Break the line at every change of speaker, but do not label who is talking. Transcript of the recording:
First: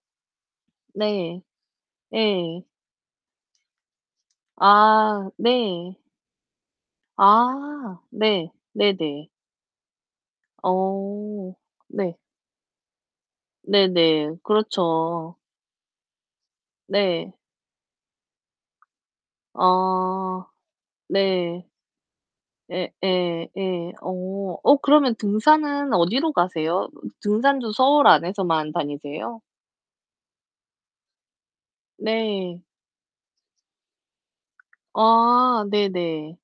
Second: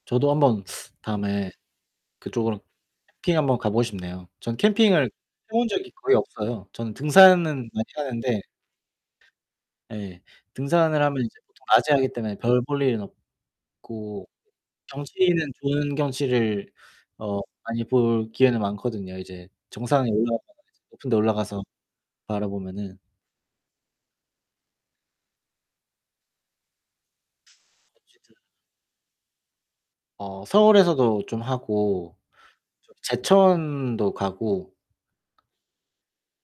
저도 한번
네.
다음에 그쪽으로
예.
캠핑 한번 가 보고 싶네요. 전 캠핑을 해
아
본 적이
네.
거의 없어요. 저는 등산은 많이
아
하는데.
네. 네네.
예. 등산을 하면 이제
어.
보통 낮에 하기
네.
때문에 별 볼 일은
네
없고
네. 그렇죠.
경치는 좋은 경치를
네.
어 많이 볼 기회는 많거든요. 이제 정상에
아
올라가거나 이제 높은 데 올라가서
네. 예,
바라보면은.
예. 예. 어. 어 그러면 등산은 어디로 가세요? 등산도 서울
어쨌든.
안에서만 다니세요?
어 서울에서도 좀 하고
네.
저기 제천도 가고.
아 네네.